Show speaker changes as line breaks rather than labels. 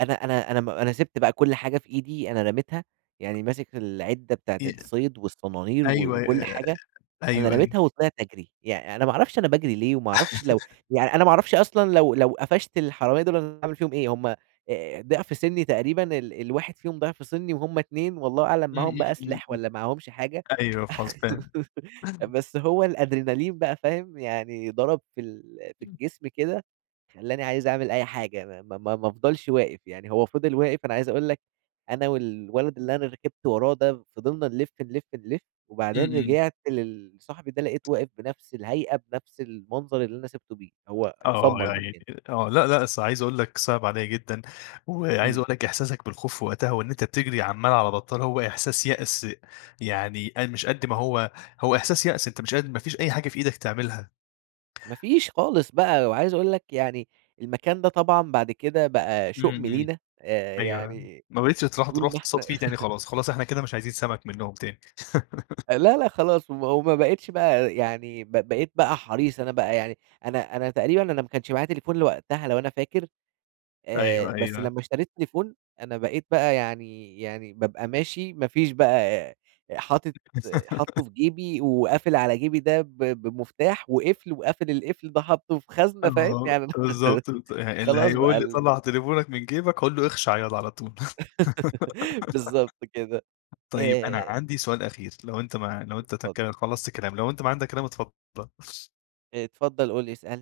أنا أنا أنا م أنا سِبت بقى كُلّ حاجة في إيدي أنا رميتها، يعني ماسك العدة بتاعة
إي
الصيد والصنانير و
أيوه
وكُلّ
آآ،
حاجة أنا
أيوه أيوه.
رميتها وطلعت أجري، يعني أنا ما أعرفش أنا باجري ليه وما اعرفش لو يعني أنا ما أعرفش أصلًا لو لو قفشت الحرامية دول أنا هاعمل فيهم إيه؟ هُم آآ، ضِعف سِنّي تقريبًا ال الواحد فيهم ضِعف سِنّي وهُم 2 والله أعلم
إمم،
معاهم
إمم،
بقى
إمم،
سلاح
إمم،
والّا معهمش حاجة،
أيوه خلاص فاهم.
بس هو الأدرينالين بقى فاهم؟ يعني ضرب في ال في
[unintelligible]
الجسم كده خلاني عايز أعمل أي حاجة ما ما ما ما افضلش واقف، يعني هو فضل واقف، أنا عايز أقول لك أنا والولد اللي أنا ركبت وراه ده فضلنا نلف، نلف، نلف،
إمم
وبعدين
إمم.
رجعت للصاحبي ده لقيته واقف بنَفس الهيئة بنَفس المنظر اللي أنا سِبته بيه، هو
آه يا
اتسمر
عيني
مكانه.
آه، لأ لأ أصل عايز أقول لك صِعب عليَّ جدًا، وعايز
إمم.
أقول لك إحساسك بالخوف في وقتها وإن أنت بتجري عمّال على بطّال هو إحساس يأس يعني، أ مش قدّ ما هو هو إحساس يأس، أنت مش قادر ما فيش أي حاجة في إيدك تعملها.
ما فيش خالص بقى، وعايز أقول لك يعني المكان ده طبعًا بعد كده بقى
إمم
شؤم
إمم،
لينا آآ،
أيوه،
يعني
ما بقيتش تروح
طول
تروح
ما
تصطاد
إحنا
فيه تاني خلاص، خلاص إحنا كده مش عايزين سمك منّهم تاني.
آآ، لا لا خلاص، و وما بقيتش بقى يعني ب بقيت بقى حريص، أنا بقى يعني أنا أنا تقريبًا أنا ما كانش معايا تليفون لوقتها لو أنا فاكر آآ،
أيوه
بس
أيوه.
لمّا اشتريت تليفون أنا بقيت بقى يعني يعني بابقى ماشي ما فيش بقى حاطط حاطه في جيبي وقافل على جيبي ده ب بمفتاح وقفل، وقافل القفل ده حاطه في خزنة فاهم؟
آه،
يعني أنا
بالضبط ت اللي
خلاص بقى
هيقول لي
ال
طلع تليفونك من جيبك هاقول له أخشع ياض على طول،
بالضبط كده،
طيب أنا
آآ
عندي سؤال أخير لو أنت ما لو أنت
اتفضل.
تك خلصت كلام لو أنت ما عندك كلام اتفضل.
اتفضل قُل لي اسألني.